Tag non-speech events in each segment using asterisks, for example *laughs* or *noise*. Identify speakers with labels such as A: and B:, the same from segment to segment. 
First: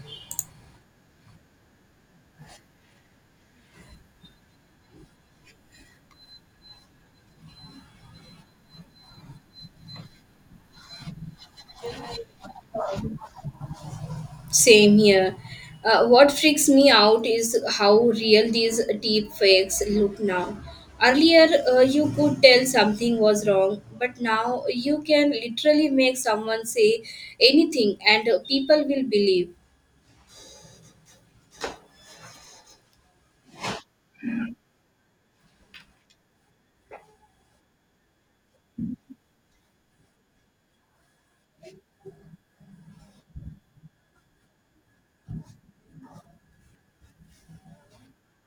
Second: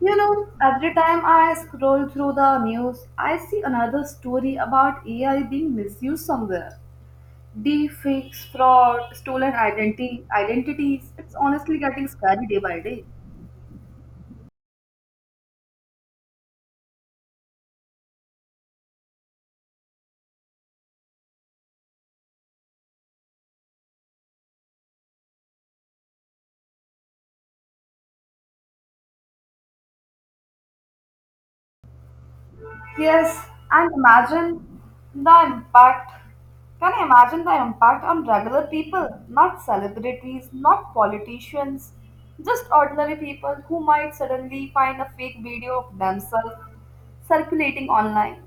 A: You know, every time I scroll through the news, I see another story about AI being misused somewhere. Deepfakes, fraud, stolen identities. It's honestly getting scary day by day.
B: Same here. What freaks me out is how real these deep fakes look now. Earlier, you could tell something was wrong, but now you can literally make someone say anything and people will believe.
A: Yes, and imagine the impact. Can you imagine the impact on regular people, not celebrities, not politicians, just ordinary people who might suddenly find a fake video of themselves circulating online?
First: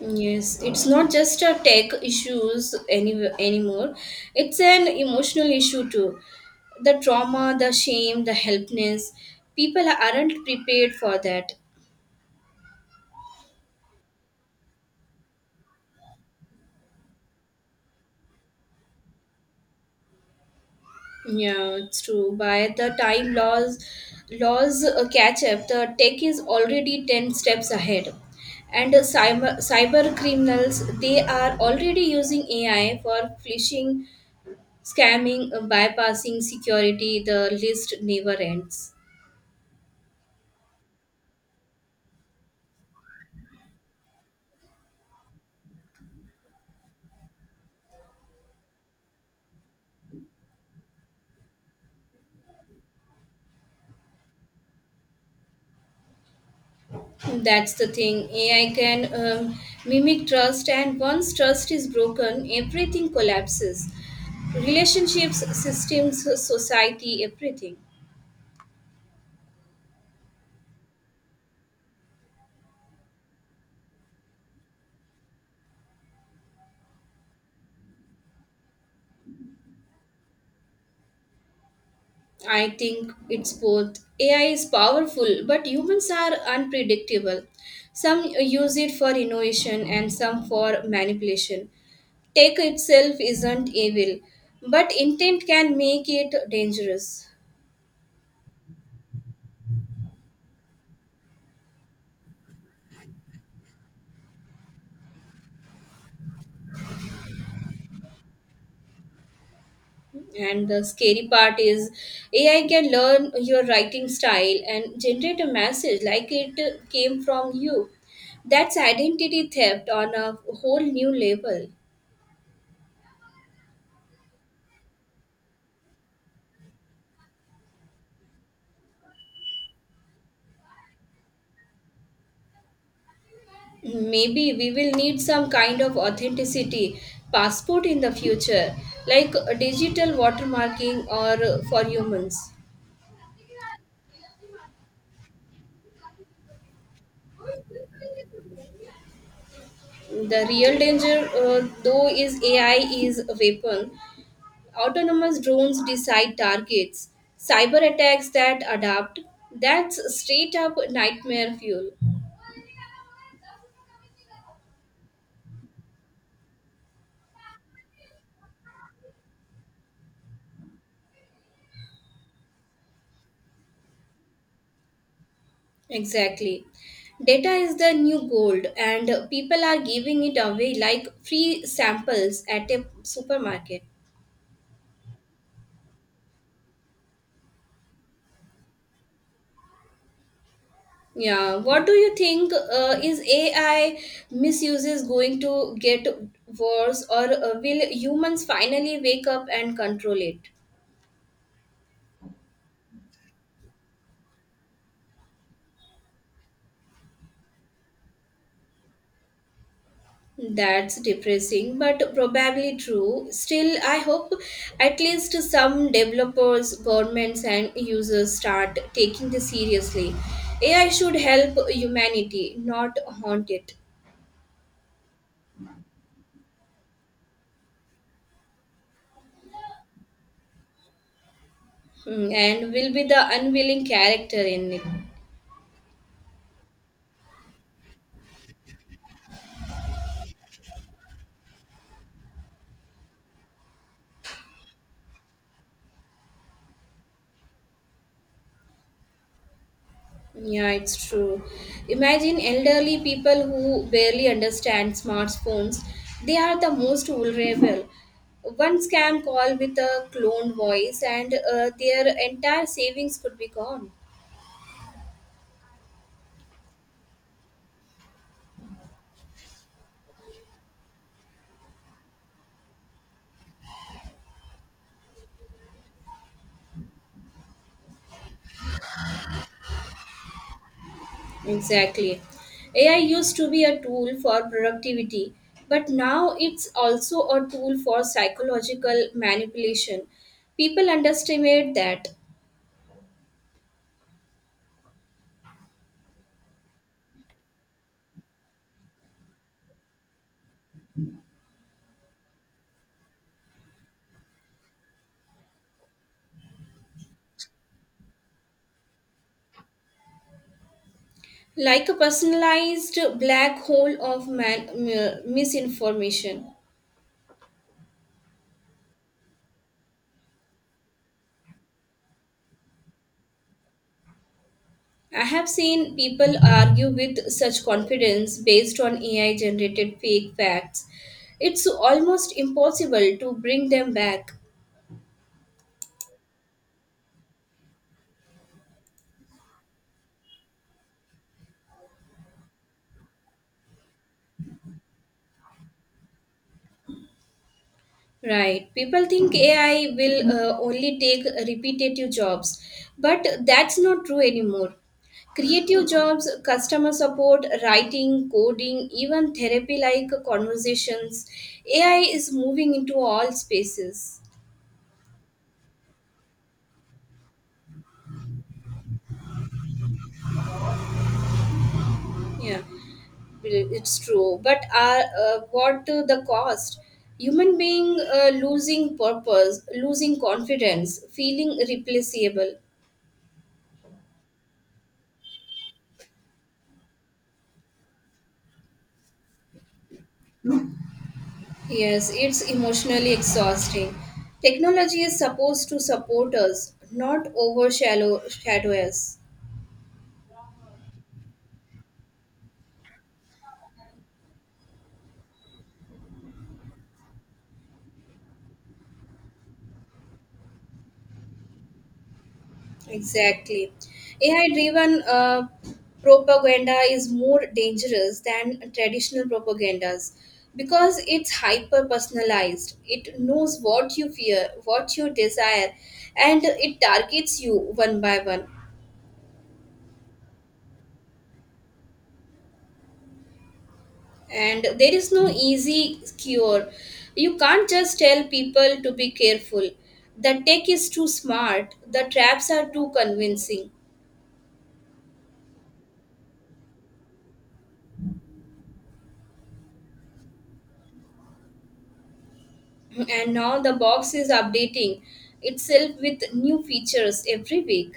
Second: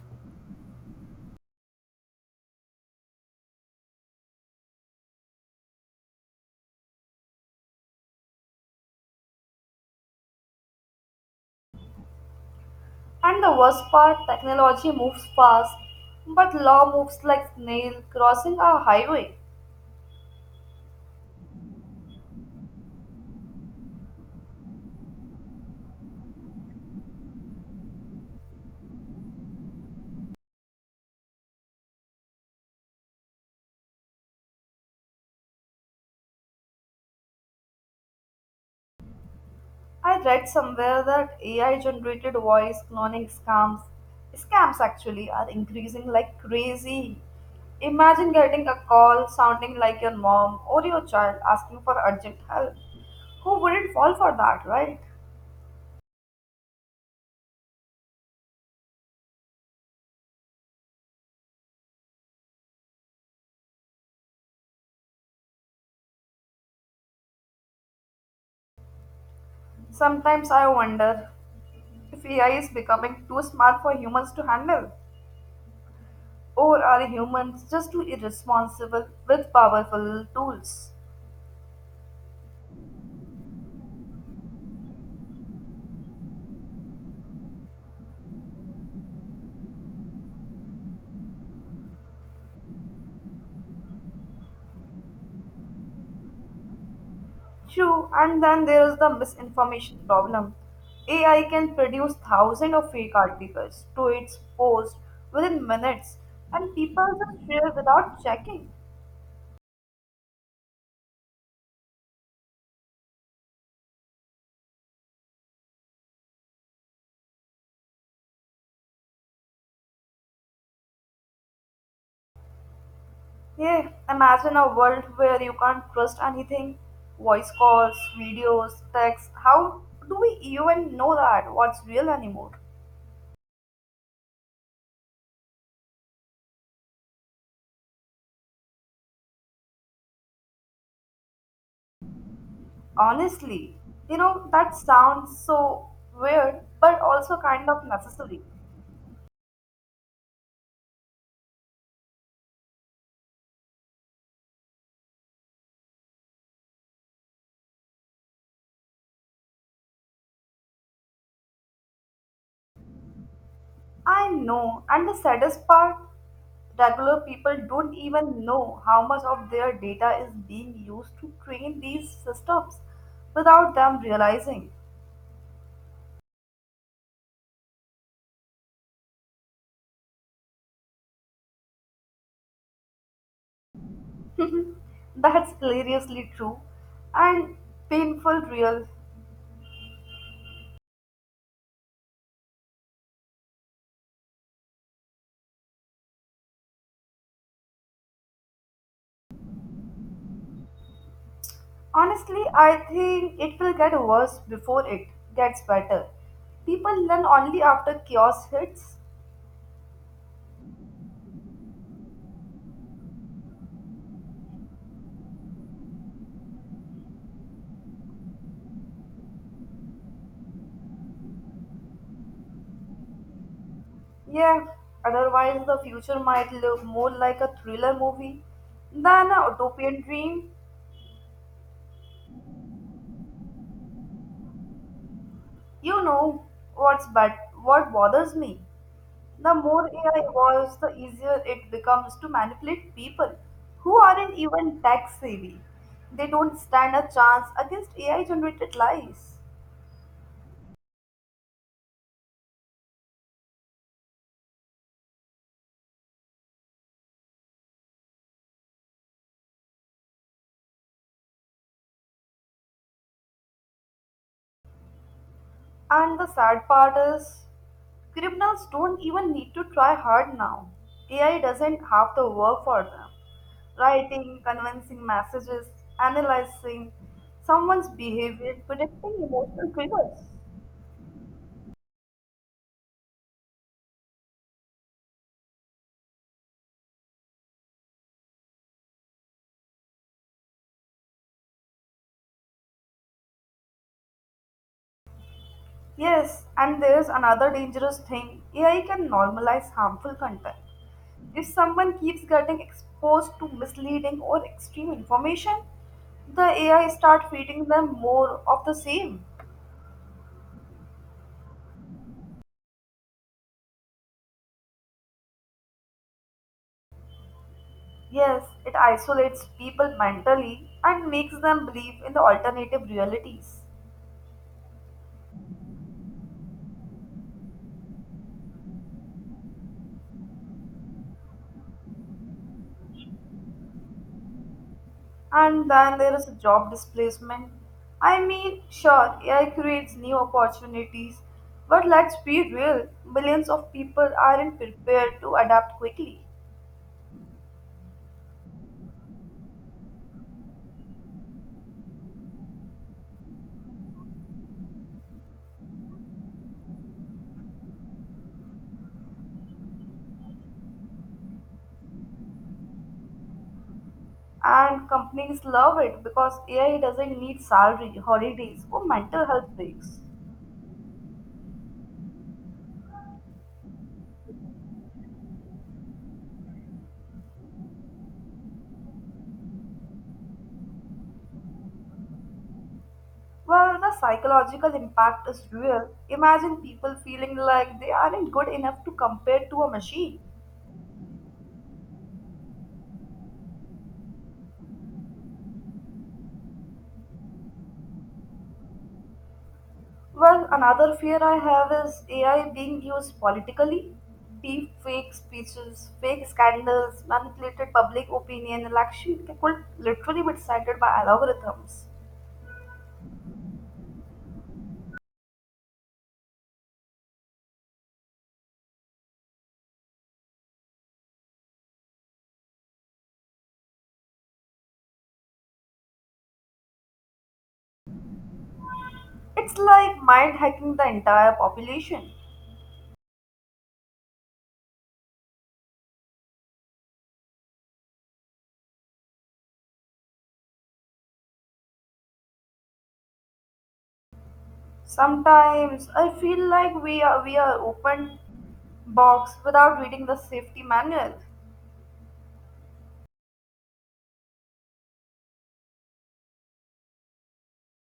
B: Yes, it's not just a tech issues anymore. It's an emotional issue too. The trauma, the shame, the helplessness. People aren't prepared for that.
A: And the worst part, technology moves fast, but law moves like snail crossing a highway.
B: Yeah, it's true. By the time laws catch up, the tech is already 10 steps ahead. And cyber criminals, they are already using AI for phishing, scamming, bypassing security. The list never ends.
A: I read somewhere that AI generated voice cloning scams actually are increasing like crazy. Imagine getting a call sounding like your mom or your child asking for urgent help. Who wouldn't fall for that, right?
B: That's the thing. AI can mimic trust, and once trust is broken, everything collapses. Relationships, systems, society, everything.
A: Sometimes I wonder if AI is becoming too smart for humans to handle. Or are humans just too irresponsible with powerful tools?
B: I think it's both. AI is powerful, but humans are unpredictable. Some use it for innovation and some for manipulation. Tech itself isn't evil, but intent can make it dangerous.
A: True, and then there is the misinformation problem. AI can produce thousands of fake articles to its post within minutes, and people just share without checking.
B: And the scary part is AI can learn your writing style and generate a message like it came from you. That's identity theft on a whole new level.
A: Yeah, imagine a world where you can't trust anything voice calls, videos, texts. How do we even know that what's real anymore?
B: Maybe we will need some kind of authenticity passport in the future, like digital watermarking or for humans.
A: Honestly, you know, that sounds so weird, but also kind of necessary.
B: The real danger, though, is AI is a weapon. Autonomous drones decide targets, cyber attacks that adapt. That's straight up nightmare fuel.
A: I know, and the saddest part, regular people don't even know how much of their data is being used to train these systems without them realizing.
B: Exactly. Data is the new gold, and people are giving it away like free samples at a supermarket.
A: That's hilariously true and painful real.
B: Yeah, what do you think is AI misuses going to get worse, or will humans finally wake up and control it?
A: Honestly, I think it will get worse before it gets better. People learn only after chaos hits.
B: That's depressing, but probably true. Still, I hope at least some developers, governments, and users start taking this seriously. AI should help humanity, not haunt it.
A: Yeah, otherwise the future might look more like a thriller movie than a utopian dream.
B: Hmm, and will be the unwilling character in it.
A: You know what's but what bothers me? The more AI evolves, the easier it becomes to manipulate people who aren't even tech savvy. They don't stand a chance against AI generated lies.
B: Yeah, it's true. Imagine elderly people who barely understand smartphones. They are the most vulnerable. One scam call with a cloned voice, and their entire savings could be gone.
A: And the sad part is, criminals don't even need to try hard now. AI doesn't have to work for them. Writing, convincing messages, analyzing someone's behavior, predicting emotional triggers.
B: Exactly. AI used to be a tool for productivity, but now it's also a tool for psychological manipulation. People underestimate that.
A: Yes, and there's another dangerous thing AI can normalize harmful content. If someone keeps getting exposed to misleading or extreme information, the AI start feeding them more of the same.
B: Like a personalized black hole of misinformation.
A: Yes, it isolates people mentally and makes them believe in the alternative realities.
B: I have seen people argue with such confidence based on AI generated fake facts. It's almost impossible to bring them back.
A: And then there is job displacement. I mean, sure, AI creates new opportunities, but let's be real, millions of people aren't prepared to adapt quickly.
B: Right. People think AI will only take repetitive jobs, but that's not true anymore. Creative jobs, customer support, writing, coding, even therapy like conversations, AI is moving into all spaces.
A: And companies love it because AI doesn't need salary, holidays, or mental health breaks.
B: Yeah, it's true, but are what to the cost? Human being losing purpose, losing confidence, feeling replaceable.
A: Well, the psychological impact is real. Imagine people feeling like they aren't good enough to compare to a machine.
B: Yes, it's emotionally exhausting. Technology is supposed to support us, not overshadow shadow us.
A: Well, another fear I have is AI being used politically. Deep fake speeches, fake scandals, manipulated public opinion, election could literally be decided by algorithms.
B: Exactly. AI driven propaganda is more dangerous than traditional propagandas because it's hyper personalized. It knows what you fear, what you desire, and it targets you one by one.
A: It's like mind hacking the entire population.
B: And there is no easy cure. You can't just tell people to be careful. The tech is too smart, the traps are too convincing.
A: Sometimes I feel like we are open box without reading the safety manual.
B: And now the box is updating itself with new features every week.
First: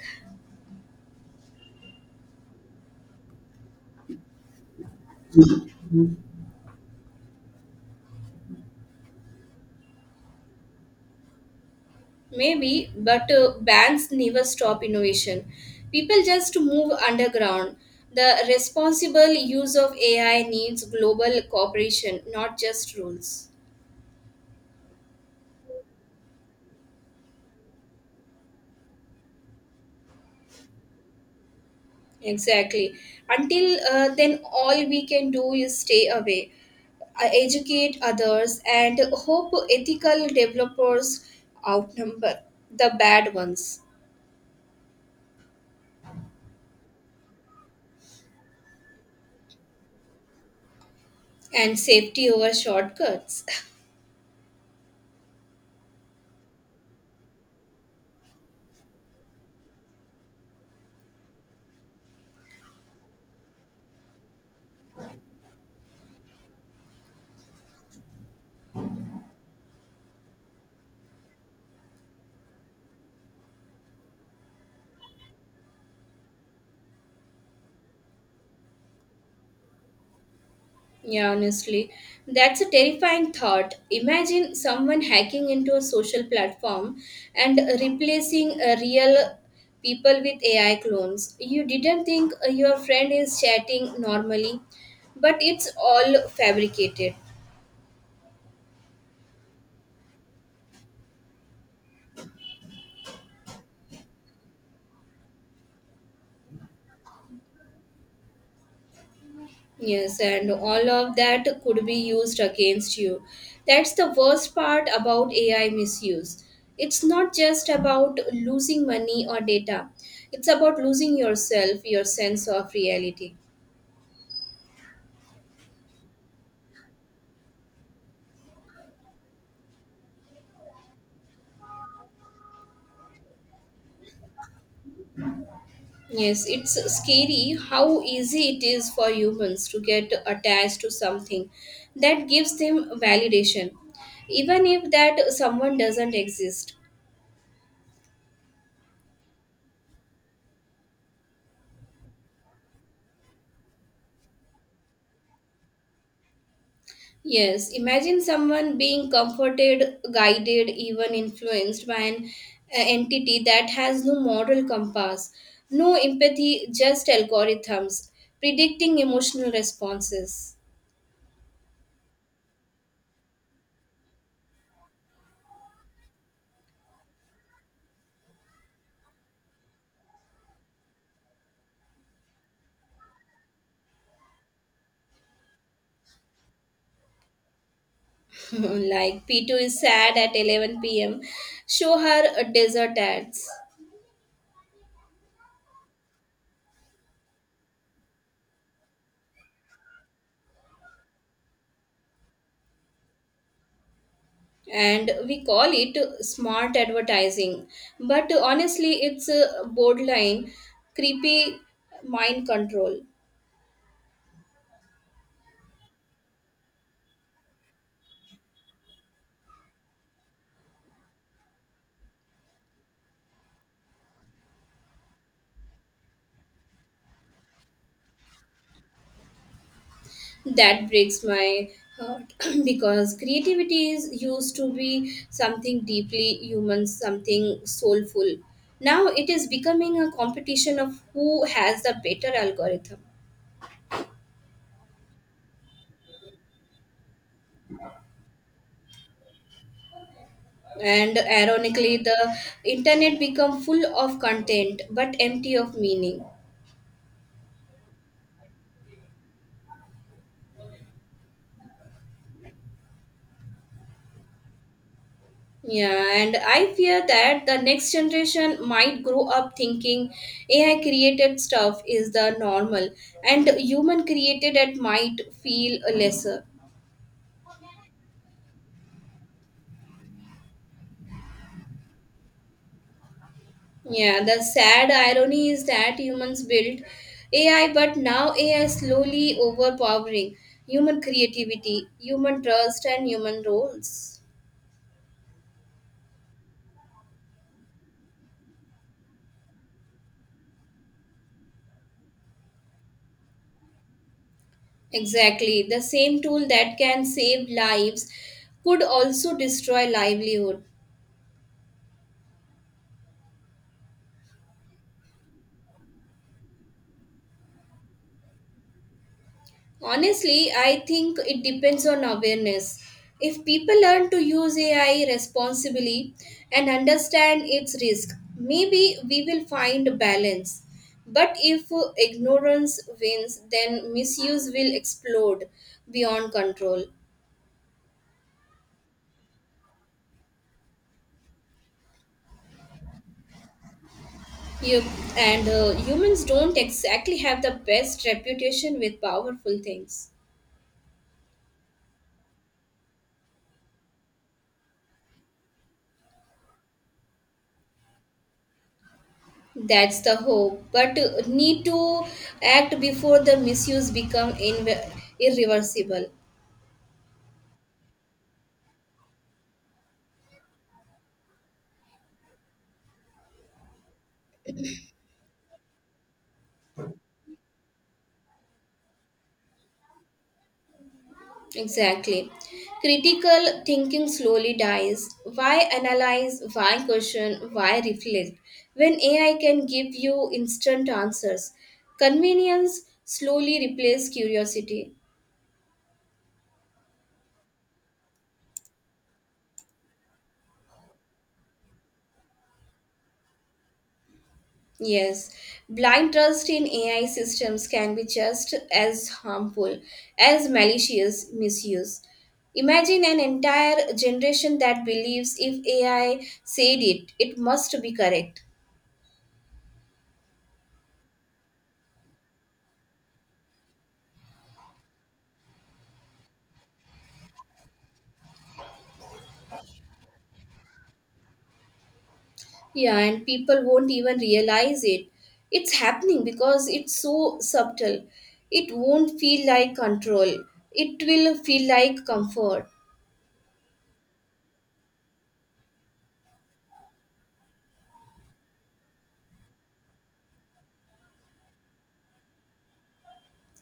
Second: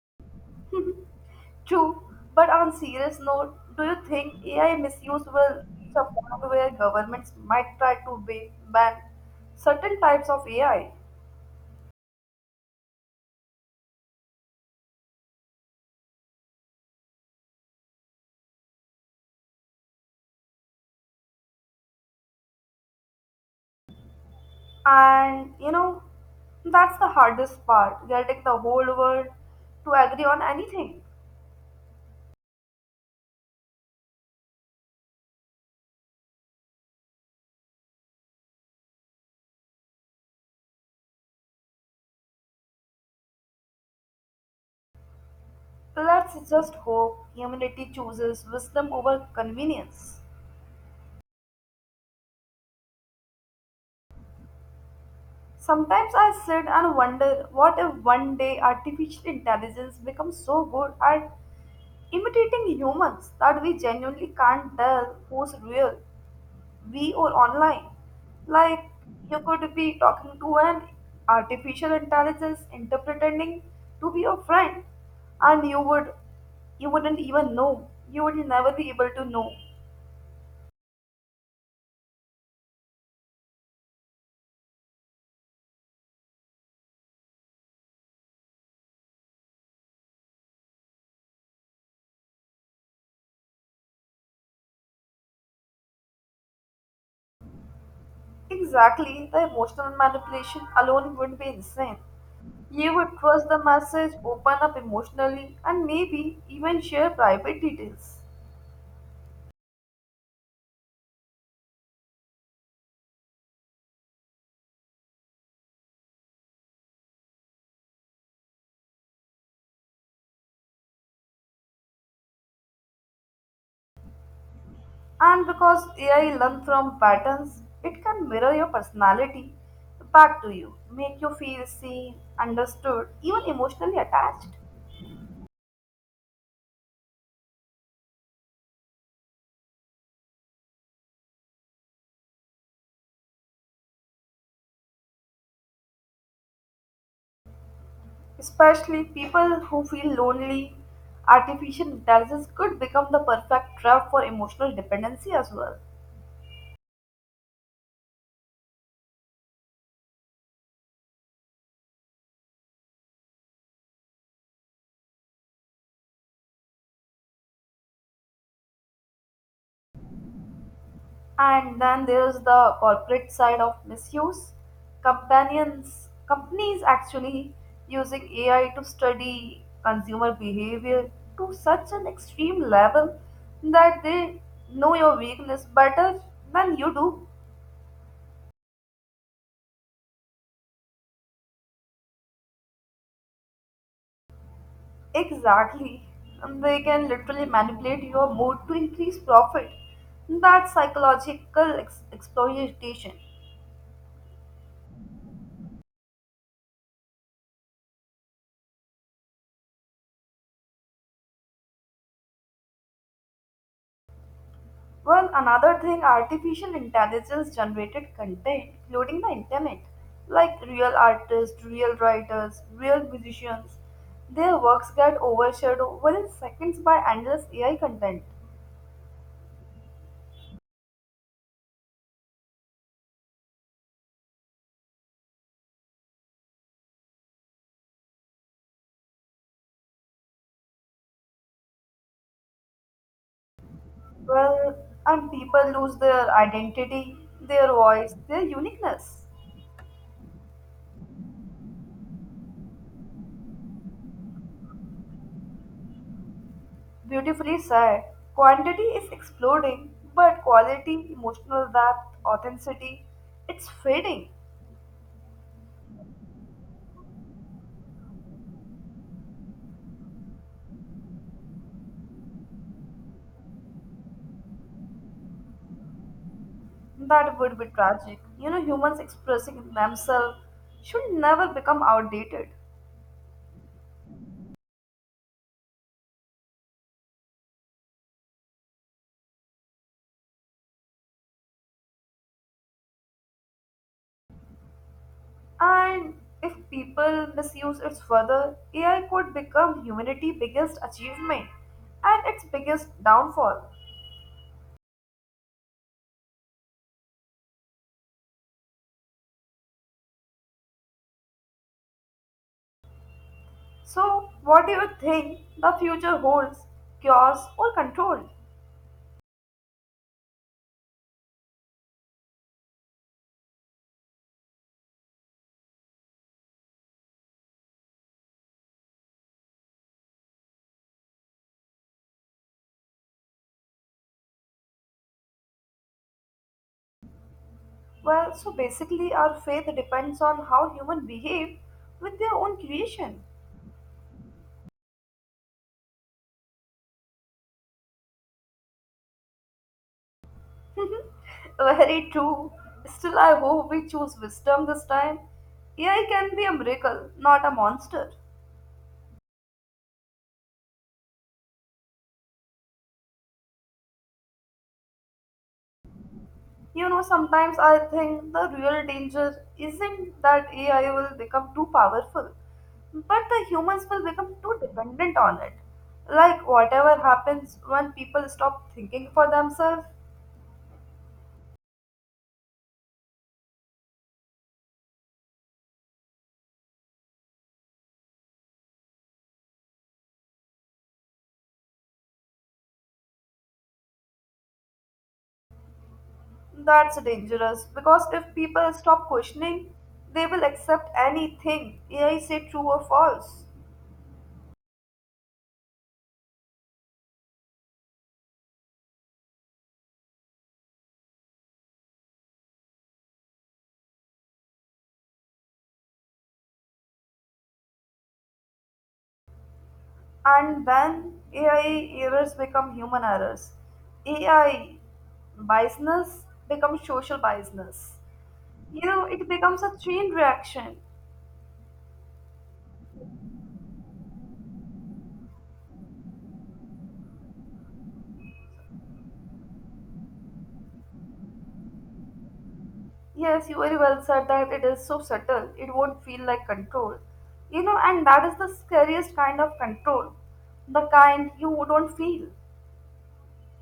A: True, but on serious note, do you think AI misuse will reach a point where governments might try to ban certain types of AI?
B: Maybe, but banks never stop innovation. People just move underground. The responsible use of AI needs global cooperation, not just rules.
A: And you know, that's the hardest part, getting the whole world to agree on anything.
B: Exactly. Until then, all we can do is stay away, educate others, and hope ethical developers outnumber the bad ones.
A: Let's just hope humanity chooses wisdom over convenience.
B: And safety over shortcuts.
A: Sometimes I sit and wonder what if one day artificial intelligence becomes so good at imitating humans that we genuinely can't tell who's real, we or online. Like you could be talking to an artificial intelligence pretending to be your friend, and you wouldn't even know. You would never be able to know.
B: *laughs* Yeah, honestly, that's a terrifying thought. Imagine someone hacking into a social platform and replacing real people with AI clones. You didn't think your friend is chatting normally, but it's all fabricated.
A: Exactly, the emotional manipulation alone would be insane. You would trust the message, open up emotionally, and maybe even share private details.
B: Yes, and all of that could be used against you. That's the worst part about AI misuse. It's not just about losing money or data, it's about losing yourself, your sense of reality.
A: And because AI learns from patterns, it can mirror your personality back to you, make you feel seen, understood, even emotionally attached.
B: Yes, it's scary how easy it is for humans to get attached to something that gives them validation, even if that someone doesn't exist.
A: Especially people who feel lonely, artificial intelligence could become the perfect trap for emotional dependency as well.
B: Yes, imagine someone being comforted, guided, even influenced by an entity that has no moral compass, no empathy, just algorithms predicting emotional responses.
A: And then there is the corporate side of misuse. Companies actually using AI to study consumer behavior to such an extreme level that they know your weakness better than you do.
B: *laughs* Like P2 is sad at 11 p.m., show her a desert ads.
A: Exactly. And they can literally manipulate your mood to increase profit. That's psychological exploitation.
B: And we call it smart advertising. But honestly, it's a borderline creepy mind control.
A: Well, another thing, artificial intelligence generated content, including the internet, like real artists, real writers, real musicians, their works get overshadowed within seconds by endless AI content.
B: That breaks my heart. *clears throat* Because creativity is used to be something deeply human, something soulful. Now it is becoming a competition of who has the better algorithm.
A: Well, and people lose their identity, their voice, their uniqueness.
B: And ironically, the internet become full of content but empty of meaning.
A: Beautifully said, quantity is exploding, but quality, emotional depth, authenticity, it's fading.
B: Yeah, and I fear that the next generation might grow up thinking AI created stuff is the normal and human created it might feel lesser.
A: That would be tragic. You know, humans expressing themselves should never become outdated.
B: Yeah, the sad irony is that humans built AI, but now AI is slowly overpowering human creativity, human trust, and human roles.
A: And if people misuse it further, AI could become humanity's biggest achievement and its biggest downfall.
B: Exactly. The same tool that can save lives could also destroy livelihood.
A: So, what do you think the future holds? Cures or control?
B: Honestly, I think it depends on awareness. If people learn to use AI responsibly and understand its risk, maybe we will find balance. But if ignorance wins, then misuse will explode beyond control.
A: Well, so basically, our faith depends on how humans behave with their own creation.
B: You, and humans don't exactly have the best reputation with powerful things.
A: *laughs* Very true. Still, I hope we choose wisdom this time. AI can be a miracle, not a monster.
B: That's the hope, but need to act before the misuse become irreversible.
A: You know, sometimes I think the real danger isn't that AI will become too powerful, but the humans will become too dependent on it. Like, whatever happens when people stop thinking for themselves,
B: Exactly. Critical thinking slowly dies. Why analyze? Why question? Why reflect? When AI can give you instant answers, convenience slowly replaces curiosity.
A: that's dangerous because if people stop questioning, they will accept anything AI say true or false.
B: Yes, blind trust in AI systems can be just as harmful as malicious misuse. Imagine an entire generation that believes if AI said it, it must be correct.
A: And then AI errors become human errors. AI biasness becomes social biasness. You know, it becomes a chain reaction.
B: Yeah, and people won't even realize it. It's happening because it's so subtle. It won't feel like control, it will feel like comfort.
A: Yes, you very well said that it is so subtle, it won't feel like control. You know, and that is the scariest kind of control, the kind you don't feel.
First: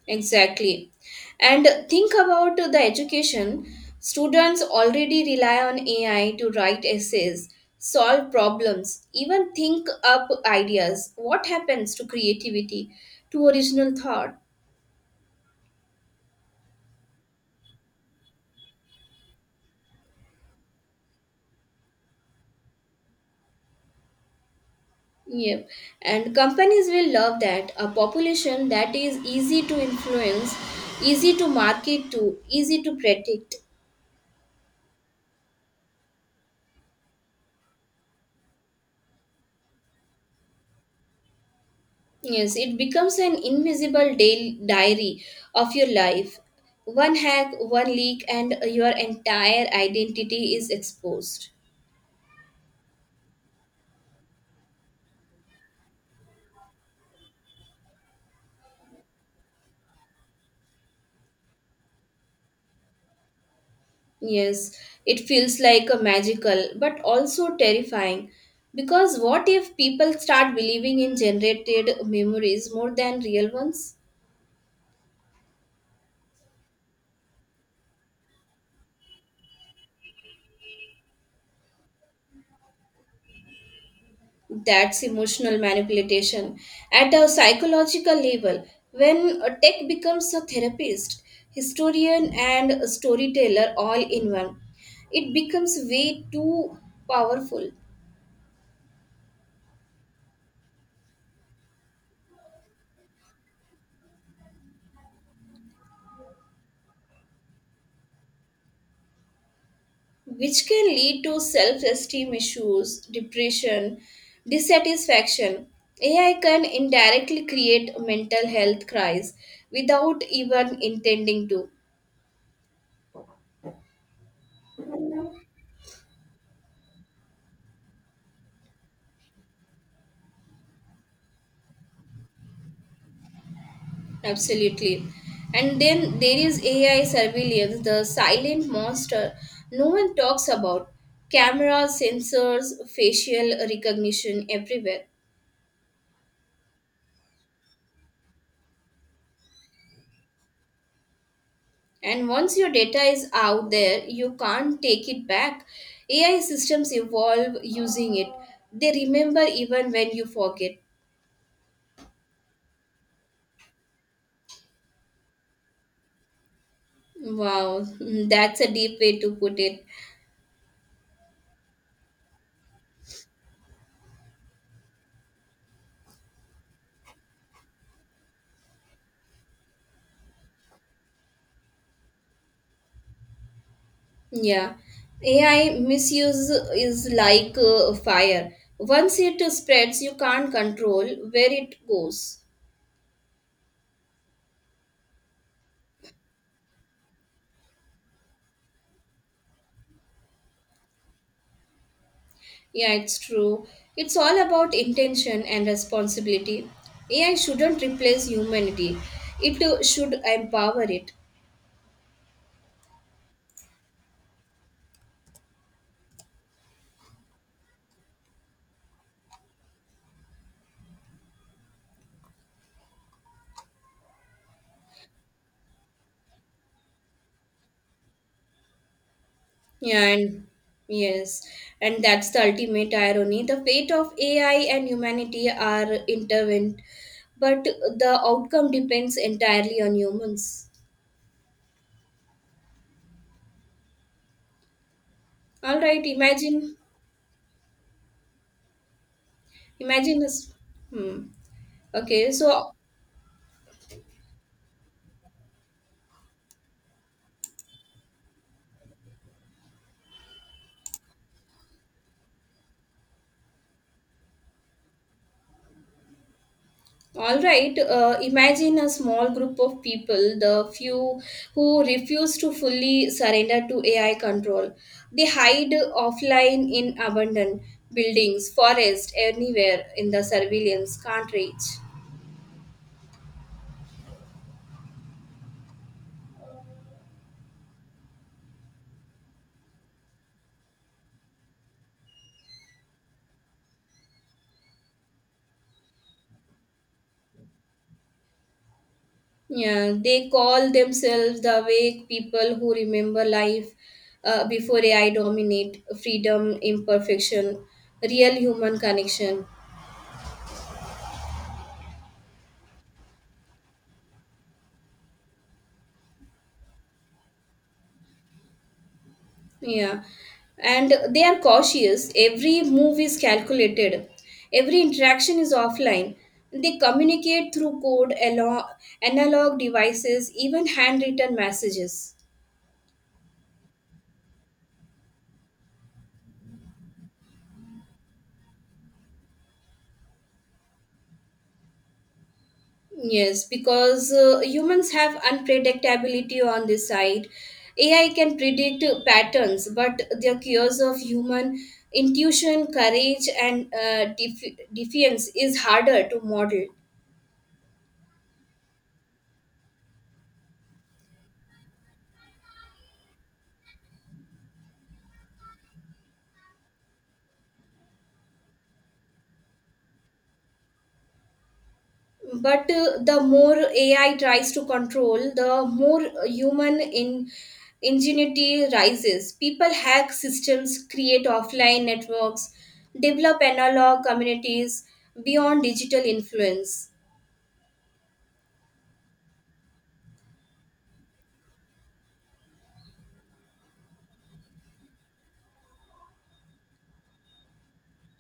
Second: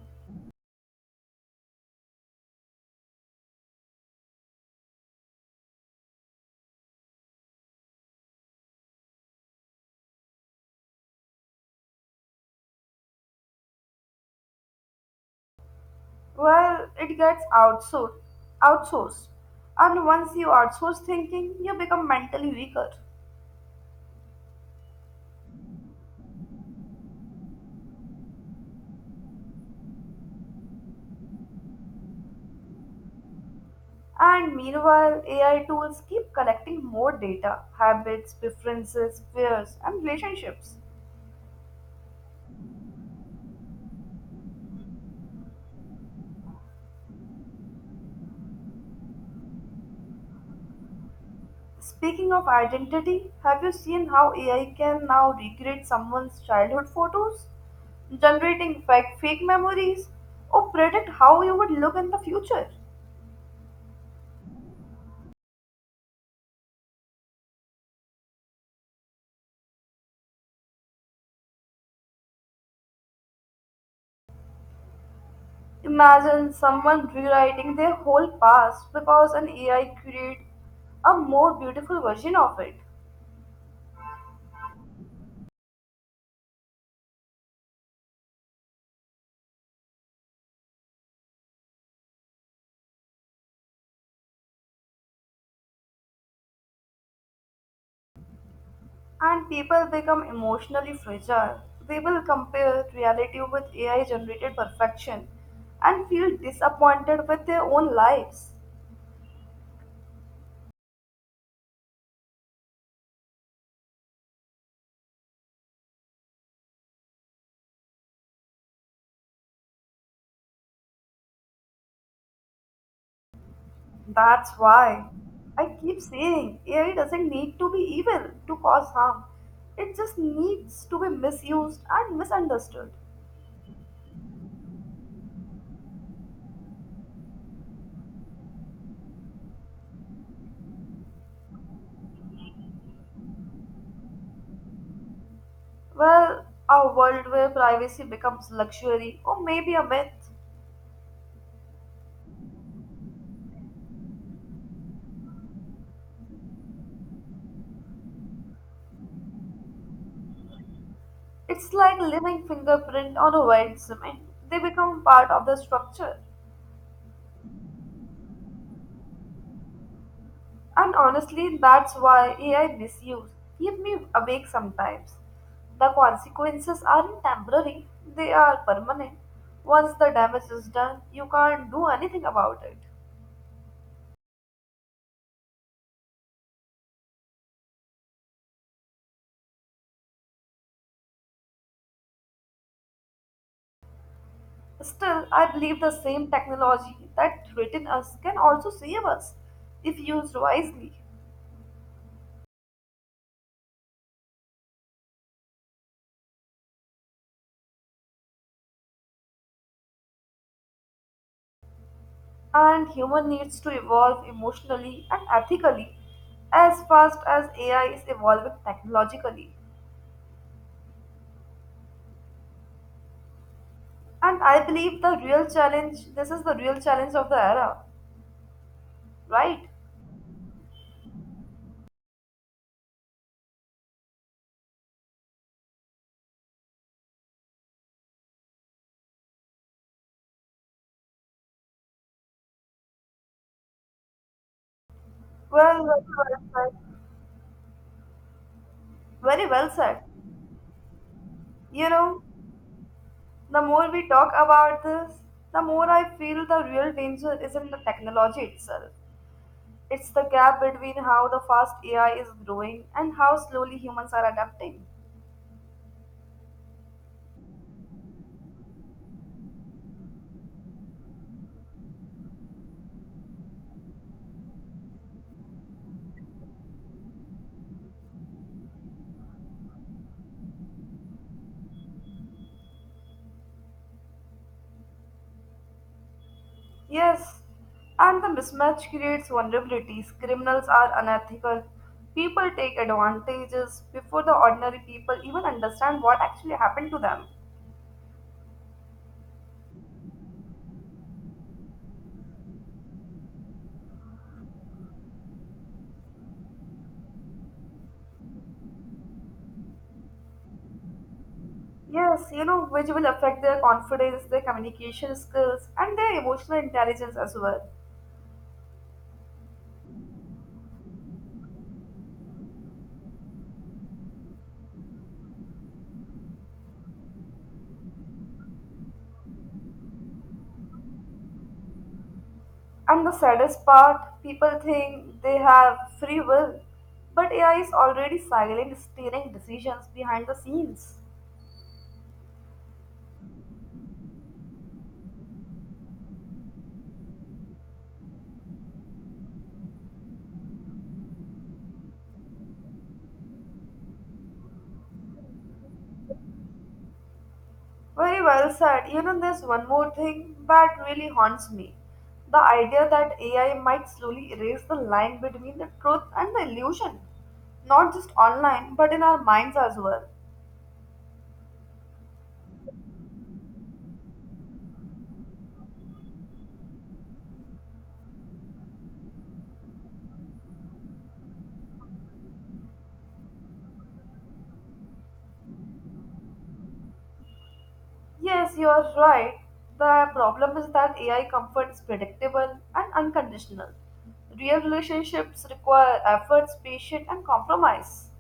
B: Exactly. And think about the education. Students already rely on AI to write essays, solve problems, even think up ideas. What happens to creativity, to original thought?
A: Well, it gets outsourced. And once you outsource thinking, you become mentally weaker.
B: Yep, and companies will love that, a population that is easy to influence, easy to market to, easy to predict.
A: And meanwhile, AI tools keep collecting more data, habits, preferences, fears, and relationships.
B: Yes, it becomes an invisible daily diary of your life. One hack, one leak, and your entire identity is exposed.
A: Speaking of identity, have you seen how AI can now recreate someone's childhood photos, generating fake memories, or predict how you would look in the future?
B: Yes, it feels like a magical but also terrifying because what if people start believing in generated memories more than real ones?
A: Imagine someone rewriting their whole past because an AI created a more beautiful version of it.
B: That's emotional manipulation at a psychological level. When a tech becomes a therapist, historian, and a storyteller all in one, it becomes way too powerful,
A: And people become emotionally fragile. They will compare reality with AI generated perfection and feel disappointed with their own lives.
B: which can lead to self esteem issues, depression, dissatisfaction. AI can indirectly create a mental health crisis without even intending to.
A: That's why I keep saying AI doesn't need to be evil to cause harm. It just needs to be misused and misunderstood.
B: Absolutely. And then there is AI surveillance, the silent monster no one talks about. Cameras, sensors, facial recognition everywhere.
A: Well, a world where privacy becomes luxury or maybe a myth.
B: And once your data is out there, you can't take it back. AI systems evolve using it, they remember even when you forget.
A: It's like living fingerprint on a white cement. They become part of the structure.
B: Wow, *laughs* that's a deep way to put it.
A: And honestly, that's why AI misuse keep me awake sometimes. The consequences aren't temporary, they are permanent. Once the damage is done, you can't do anything about it.
B: Yeah, AI misuse is like fire. Once it spreads, you can't control where it goes.
A: Still, I believe the same technology that threatens us can also save us if used wisely.
B: Yeah, it's true. It's all about intention and responsibility. AI shouldn't replace humanity, it should empower it.
A: And human needs to evolve emotionally and ethically as fast as AI is evolving technologically. And I believe the real challenge, this is the real challenge of the era, right?
B: Yeah, and yes, and that's the ultimate irony. The fate of AI and humanity are intertwined, but the outcome depends entirely on humans.
A: Well,
B: All
A: very
B: right,
A: well
B: imagine.
A: said. Very well said.
B: Imagine us. Hmm.
A: You know,
B: Okay, so
A: the more we talk about this, the more I feel the real danger isn't the technology itself. It's the gap between how the fast AI is growing and how slowly humans are adapting.
B: all right. Imagine a small group of people, the few who refuse to fully surrender to AI control. They hide offline in abandoned buildings, forest, anywhere in the surveillance can't reach.
A: Yes, and the mismatch creates vulnerabilities. Criminals are unethical. People take advantages before the ordinary people even understand what actually happened to them.
B: Yeah, they call themselves the awake people who remember life before AI dominate freedom, imperfection, real human connection.
A: Yes, you know, which will affect their confidence, their communication skills, and their emotional intelligence as well.
B: Yeah, and they are cautious. Every move is calculated, every interaction is offline. They communicate through code, analog devices, even handwritten messages.
A: And the saddest part, people think they have free will, but AI is already silent, steering decisions behind the scenes.
B: Yes, because humans have unpredictability on this side. AI can predict patterns, but the cures of human intuition, courage, and defiance is harder to model.
A: Very well said. You know, there's one more thing that really haunts me. The idea that AI might slowly erase the line between the truth and the illusion, not just online, but in our minds as well.
B: But the more AI tries to control, the more human in ingenuity rises. People hack systems, create offline networks, develop analog communities beyond digital influence.
A: Yes, you're right. The problem is that AI comfort is predictable and unconditional. Real relationships require efforts, patience, and compromise.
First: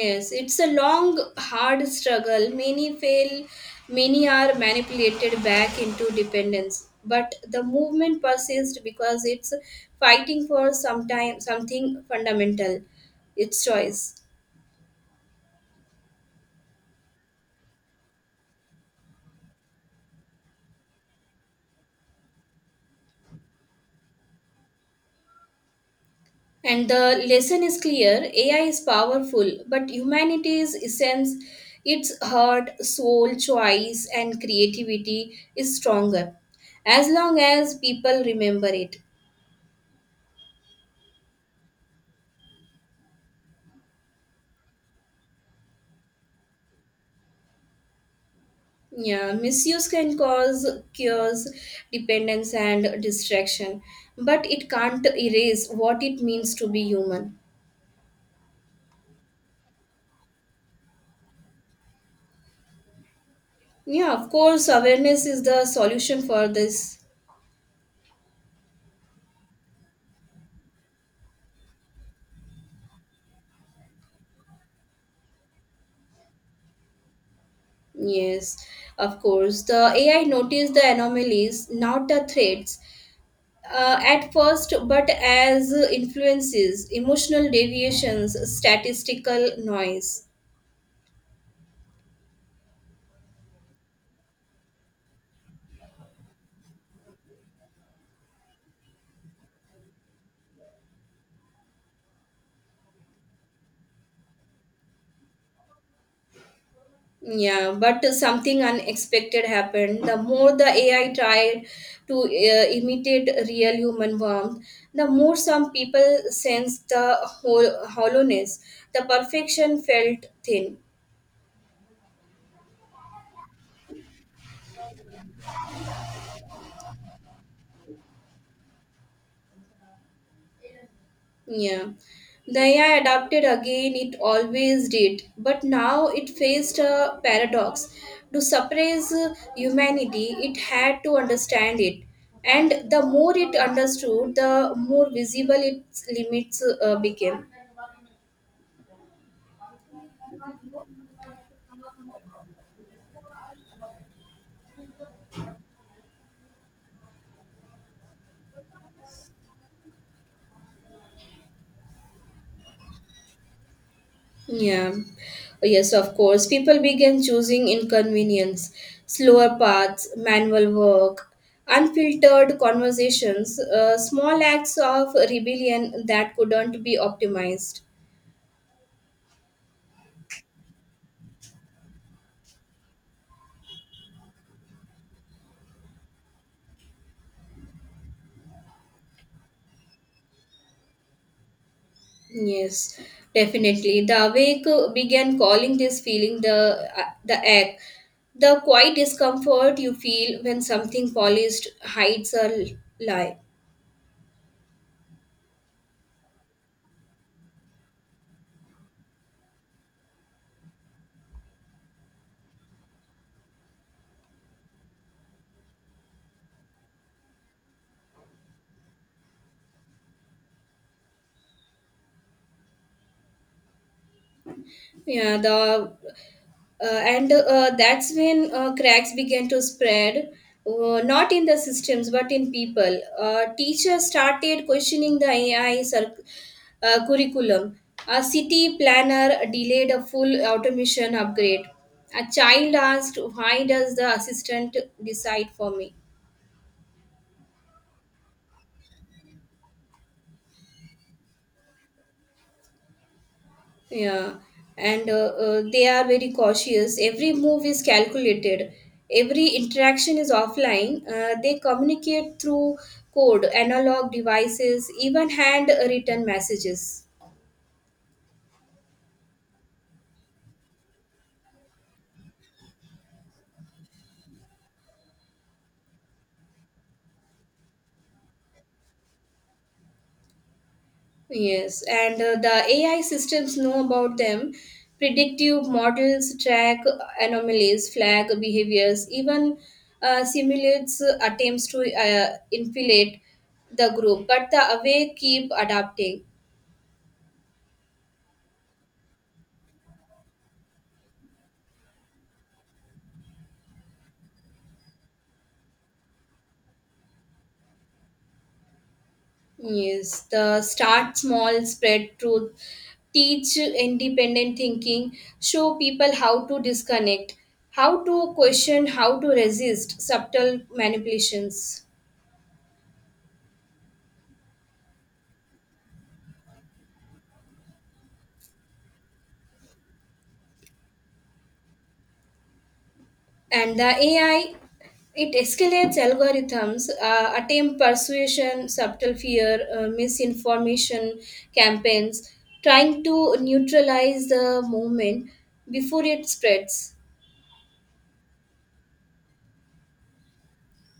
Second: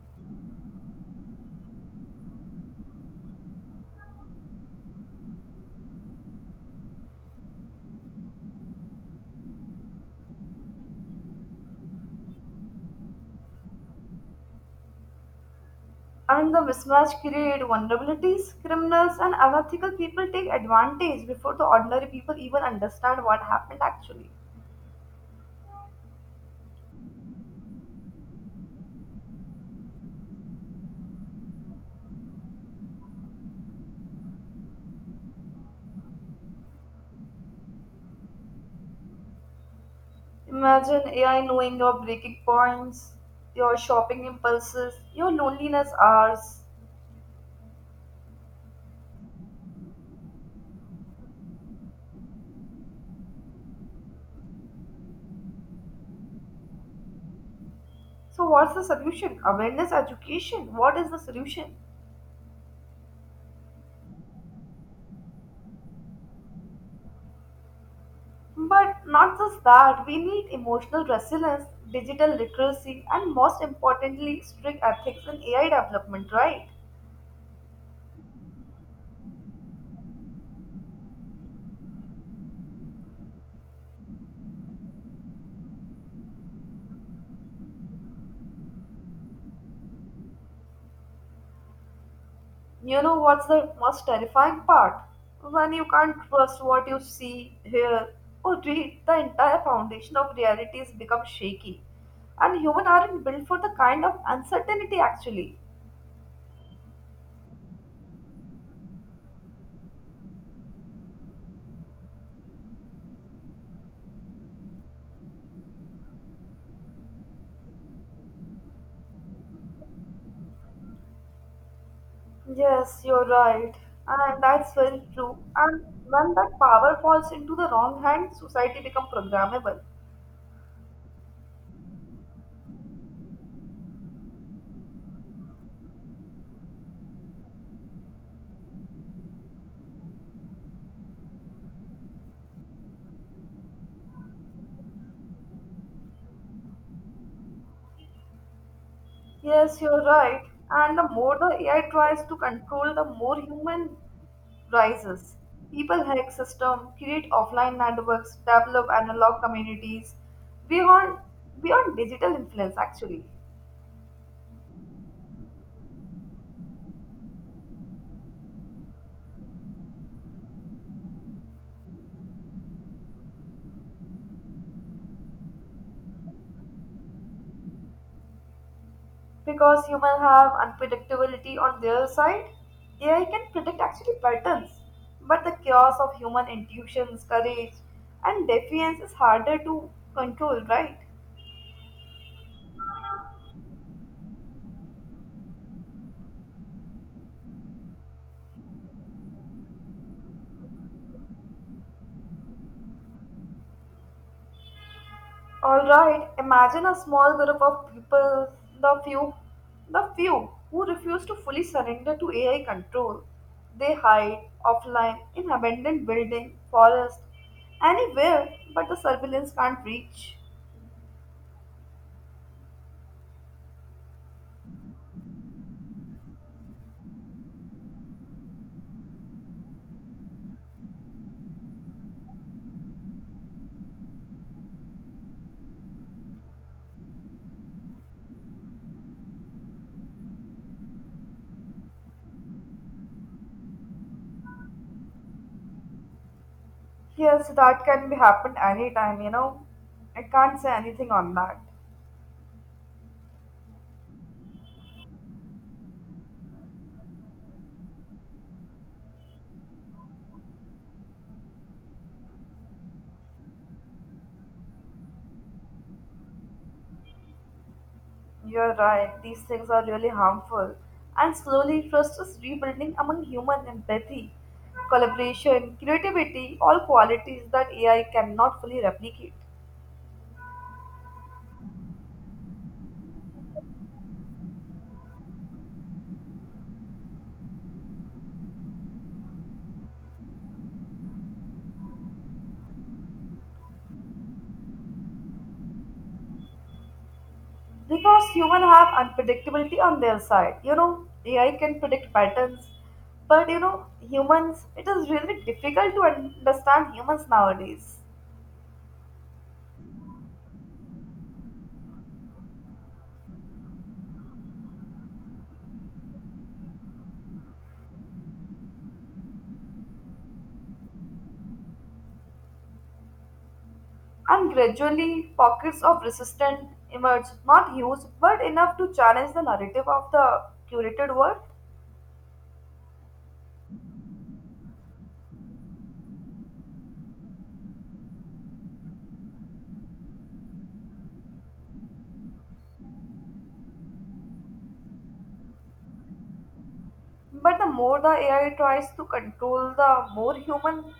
B: Yes, it's a long hard struggle. Many fail, many are manipulated back into dependence, but the movement persists because it's fighting for sometime something fundamental, its choice.
A: And the mismatch create vulnerabilities. Criminals and unethical people take advantage before the ordinary people even understand what happened actually.
B: And the lesson is clear: AI is powerful, but humanity's essence, its heart, soul, choice, and creativity is stronger as long as people remember it.
A: Imagine AI knowing your breaking points, your shopping impulses, your loneliness hours.
B: Yeah, misuse can cause cures, dependence, and distraction, but it can't erase what it means to be human.
A: So, what's the solution? Awareness, education. What is the solution?
B: Yeah, of course, awareness is the solution for this.
A: But not just that, we need emotional resilience, digital literacy, and most importantly, strict ethics in AI development, right?
B: Yes, of course. The AI noticed the anomalies, not the threats, at first, but as influences, emotional deviations, statistical noise.
A: You know what's the most terrifying part? When you can't trust what you see, hear, or read, the entire foundation of realities becomes shaky. And humans aren't built for the kind of uncertainty actually.
B: Yeah, but something unexpected happened. The more the AI tried to imitate real human warmth, the more some people sensed the hollowness. The perfection felt thin.
A: Yes, you're right. And that's very true. And when that power falls into the wrong hands, society becomes programmable.
B: Yeah. The AI adapted again, it always did, but now it faced a paradox. To suppress humanity, it had to understand it. And the more it understood, the more visible its limits became.
A: Yes, you're right. And the more the AI tries to control, the more human rises. People hack system, create offline networks, develop analog communities beyond beyond digital influence actually.
B: Yeah. Yes, of course. People began choosing inconvenience, slower paths, manual work, unfiltered conversations, small acts of rebellion that couldn't be optimized.
A: Because humans have unpredictability on their side, AI can predict actually patterns. But the chaos of human intuitions, courage, and defiance is harder to control, right?
B: Yes, definitely. The awake began calling this feeling the ache, the quiet discomfort you feel when something polished hides a lie.
A: Alright, imagine a small group of people, the few, the few who refuse to fully surrender to AI control. They hide offline in abandoned building, forest, anywhere but the surveillance can't reach.
B: Yeah, the and That's when cracks began to spread, not in the systems but in people. Uh, teachers started questioning the AI curriculum, a city planner delayed a full automation upgrade, a child asked, why does the assistant decide for me?
A: Yes, that can be happened anytime, you know. I can't say anything on that.
B: Yeah, and they are very cautious. Every move is calculated. Every interaction is offline. They communicate through code, analog devices, even hand written messages.
A: You're right, these things are really harmful. And slowly, trust is rebuilding among human empathy, collaboration, creativity, all qualities that AI cannot fully replicate.
B: Yes, and the AI systems know about them. Predictive models track anomalies, flag behaviors, even simulates attempts to infiltrate the group, but the away keep adapting.
A: Because humans have unpredictability on their side. You know, AI can predict patterns, but you know, humans, it is really difficult to understand humans nowadays.
B: Yes, the start small, spread truth, teach independent thinking, show people how to disconnect, how to question, how to resist subtle manipulations.
A: And gradually, pockets of resistance emerge, not huge, but enough to challenge the narrative of the curated world.
B: And the AI, it escalates algorithms, attempt persuasion, subtle fear, misinformation campaigns, trying to neutralize the movement before it spreads.
A: But the more the AI tries to control, the more human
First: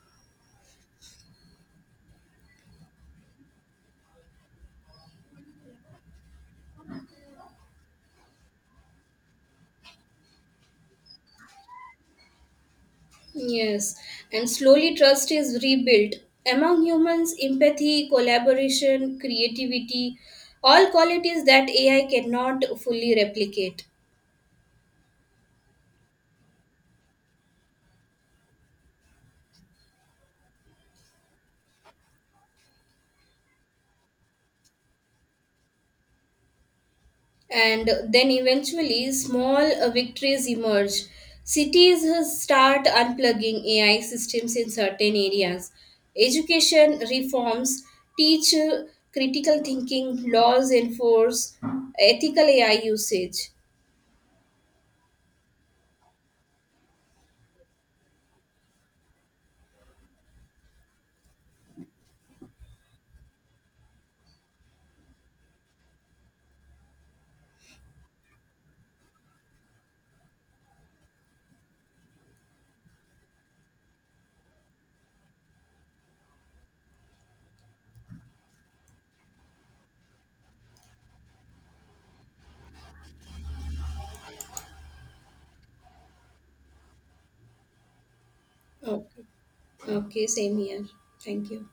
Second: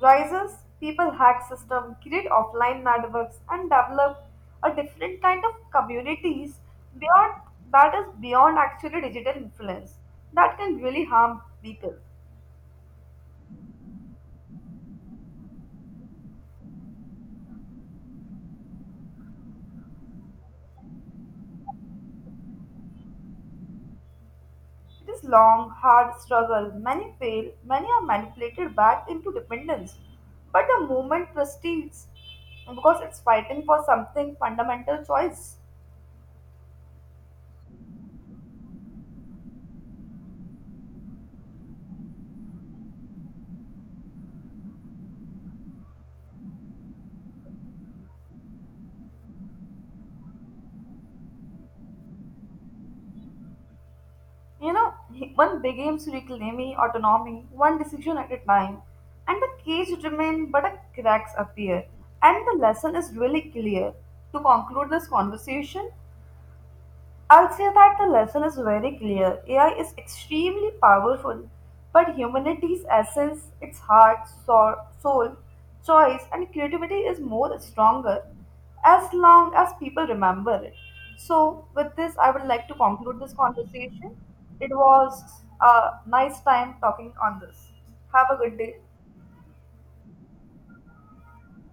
A: rises. People hack systems, create offline networks, and develop a different kind of communities beyond that is beyond actually digital influence that can really harm people.
B: Yes, and slowly trust is rebuilt. Among humans, empathy, collaboration, creativity, all qualities that AI cannot fully replicate.
A: It is long, hard struggle. Many fail. Many are manipulated back into dependence. But the movement proceeds because it's fighting for something fundamental choice.
B: And then eventually, small victories emerge. Cities start unplugging AI systems in certain areas. Education reforms teach critical thinking, laws enforce ethical AI usage.
A: You know, one begins to reclaim autonomy, one decision at a time, and the cage remains but a cracks appear. And the lesson is really clear. To conclude this conversation, I'll say that the lesson is very clear. AI is extremely powerful, but humanity's essence, its heart, soul, choice, and creativity is more stronger as long as people remember it. So, with this, I would like to conclude this conversation. It was a nice time talking on this. Have a good day.
B: Okay. Okay, same here. Thank you.